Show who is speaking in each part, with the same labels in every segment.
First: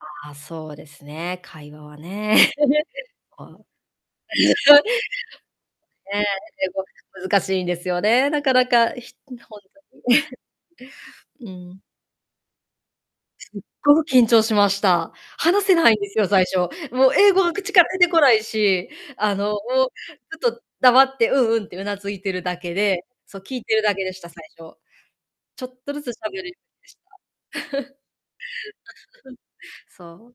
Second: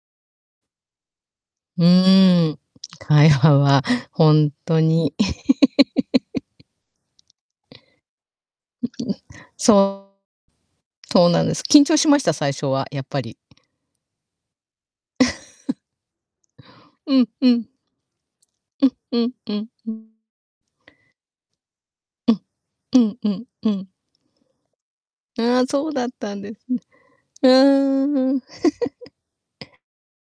Speaker 1: ああ、そうですね、会話
Speaker 2: う
Speaker 1: はね、
Speaker 2: ーん。会
Speaker 1: こ
Speaker 2: 話
Speaker 1: う、
Speaker 2: はほんとに。
Speaker 1: ね、英語、難しいんですよね。なかな
Speaker 2: うん
Speaker 1: か、ひうん、
Speaker 2: うん、
Speaker 1: ほんと
Speaker 2: そ
Speaker 1: に。
Speaker 2: う。とうなん
Speaker 1: う
Speaker 2: です。
Speaker 1: ん。
Speaker 2: 緊張しました？最初は。やっぱり。
Speaker 1: すっごく緊張しました。話せ ないんですよ、最初。もう
Speaker 2: うん
Speaker 1: 英語
Speaker 2: う
Speaker 1: が
Speaker 2: ん。
Speaker 1: 口から出てこない
Speaker 2: う
Speaker 1: し、
Speaker 2: んうん
Speaker 1: あの、
Speaker 2: う
Speaker 1: も
Speaker 2: ん
Speaker 1: う
Speaker 2: うん。
Speaker 1: ずっと黙って、うんうんって頷い
Speaker 2: う
Speaker 1: てる
Speaker 2: ん。
Speaker 1: だけ
Speaker 2: う
Speaker 1: で、
Speaker 2: んう
Speaker 1: そ、
Speaker 2: ん
Speaker 1: 聞い
Speaker 2: う
Speaker 1: てる
Speaker 2: ん。
Speaker 1: だけでした、最初。
Speaker 2: あ
Speaker 1: ち
Speaker 2: あ、
Speaker 1: ょっ
Speaker 2: そ
Speaker 1: と
Speaker 2: う
Speaker 1: ず
Speaker 2: だ
Speaker 1: つ
Speaker 2: ったん
Speaker 1: 喋り
Speaker 2: ですね。
Speaker 1: ました。
Speaker 2: うーん。
Speaker 1: そう。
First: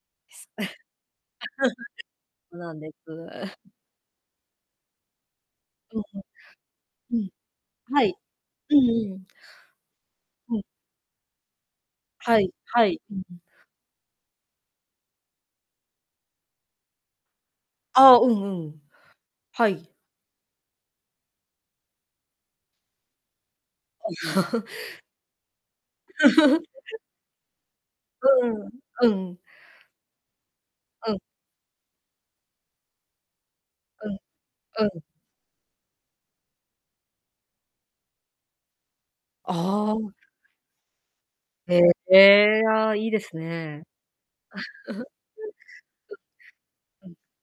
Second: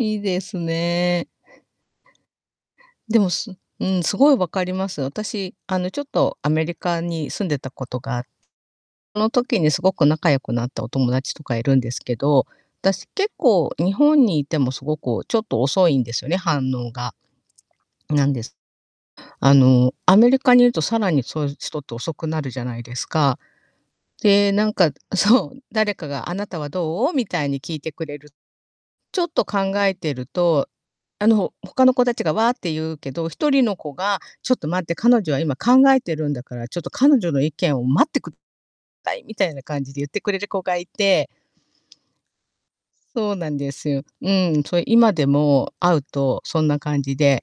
Speaker 2: いい
Speaker 1: い
Speaker 2: で
Speaker 1: す
Speaker 2: すね。
Speaker 1: そうなんで
Speaker 2: でも、す
Speaker 1: す。
Speaker 2: うん、凄い分かります。私、あの、
Speaker 1: う
Speaker 2: ちょ
Speaker 1: ん
Speaker 2: っ
Speaker 1: う
Speaker 2: とアメリカ
Speaker 1: ん。う
Speaker 2: に
Speaker 1: ん。
Speaker 2: 住んでたこと
Speaker 1: はい。
Speaker 2: が
Speaker 1: うんうん。
Speaker 2: の時にすごく仲良く
Speaker 1: はい。
Speaker 2: なったお友達とかいるんですけ
Speaker 1: は
Speaker 2: ど、
Speaker 1: い、はい。
Speaker 2: 私、
Speaker 1: う
Speaker 2: 結
Speaker 1: ん。
Speaker 2: 構日本にいても、すご、こう、ちょっと遅いんですよね、反応が。
Speaker 1: ああ、
Speaker 2: な
Speaker 1: う
Speaker 2: ん
Speaker 1: ん
Speaker 2: です。
Speaker 1: うん、
Speaker 2: あ
Speaker 1: は
Speaker 2: の、
Speaker 1: い。
Speaker 2: アメリカにいると、さらにそういう人と遅くなるじゃないですか。
Speaker 1: はい。
Speaker 2: で、なんか そう、誰かが「あなたは、どう？」みたいに聞いてくれる。
Speaker 1: うーん。う
Speaker 2: ちょっ
Speaker 1: ん。
Speaker 2: と考えてると、
Speaker 1: うん。
Speaker 2: あの、他の子達が「わ」って言うけど、一人の子
Speaker 1: う
Speaker 2: が、
Speaker 1: ん。
Speaker 2: 「ちょっと待って、
Speaker 1: うん。
Speaker 2: 彼女は今考えてるんだから、ちょっと彼女の意見を待ってくさい」みたいな感じ
Speaker 1: あ
Speaker 2: で言っ
Speaker 1: あ。
Speaker 2: てくれる子がいて。
Speaker 1: へえ、ああ、いいで
Speaker 2: そう
Speaker 1: す
Speaker 2: なんで
Speaker 1: ね。
Speaker 2: すよ。うーん。そ、今でも会うとそんな感じで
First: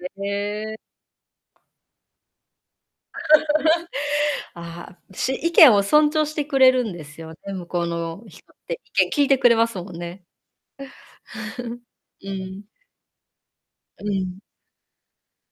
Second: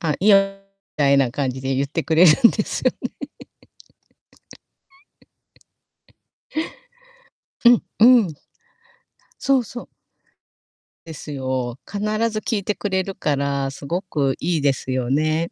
Speaker 2: 「あ、
Speaker 1: え
Speaker 2: い
Speaker 1: へ
Speaker 2: いよ」
Speaker 1: え。
Speaker 2: たいな感じで言ってくれるんですよね。
Speaker 1: ああ、し意見を尊 重してくれるんですよね、向
Speaker 2: う
Speaker 1: こ
Speaker 2: ん、
Speaker 1: う
Speaker 2: うー
Speaker 1: の
Speaker 2: ん。
Speaker 1: 人って。意見聞いてくれ
Speaker 2: そう
Speaker 1: ます
Speaker 2: そう。
Speaker 1: もんね。
Speaker 2: ですよ。必
Speaker 1: う
Speaker 2: ず聞い
Speaker 1: ん。
Speaker 2: てくれるから、すご
Speaker 1: う
Speaker 2: く
Speaker 1: ん。
Speaker 2: いいですよね。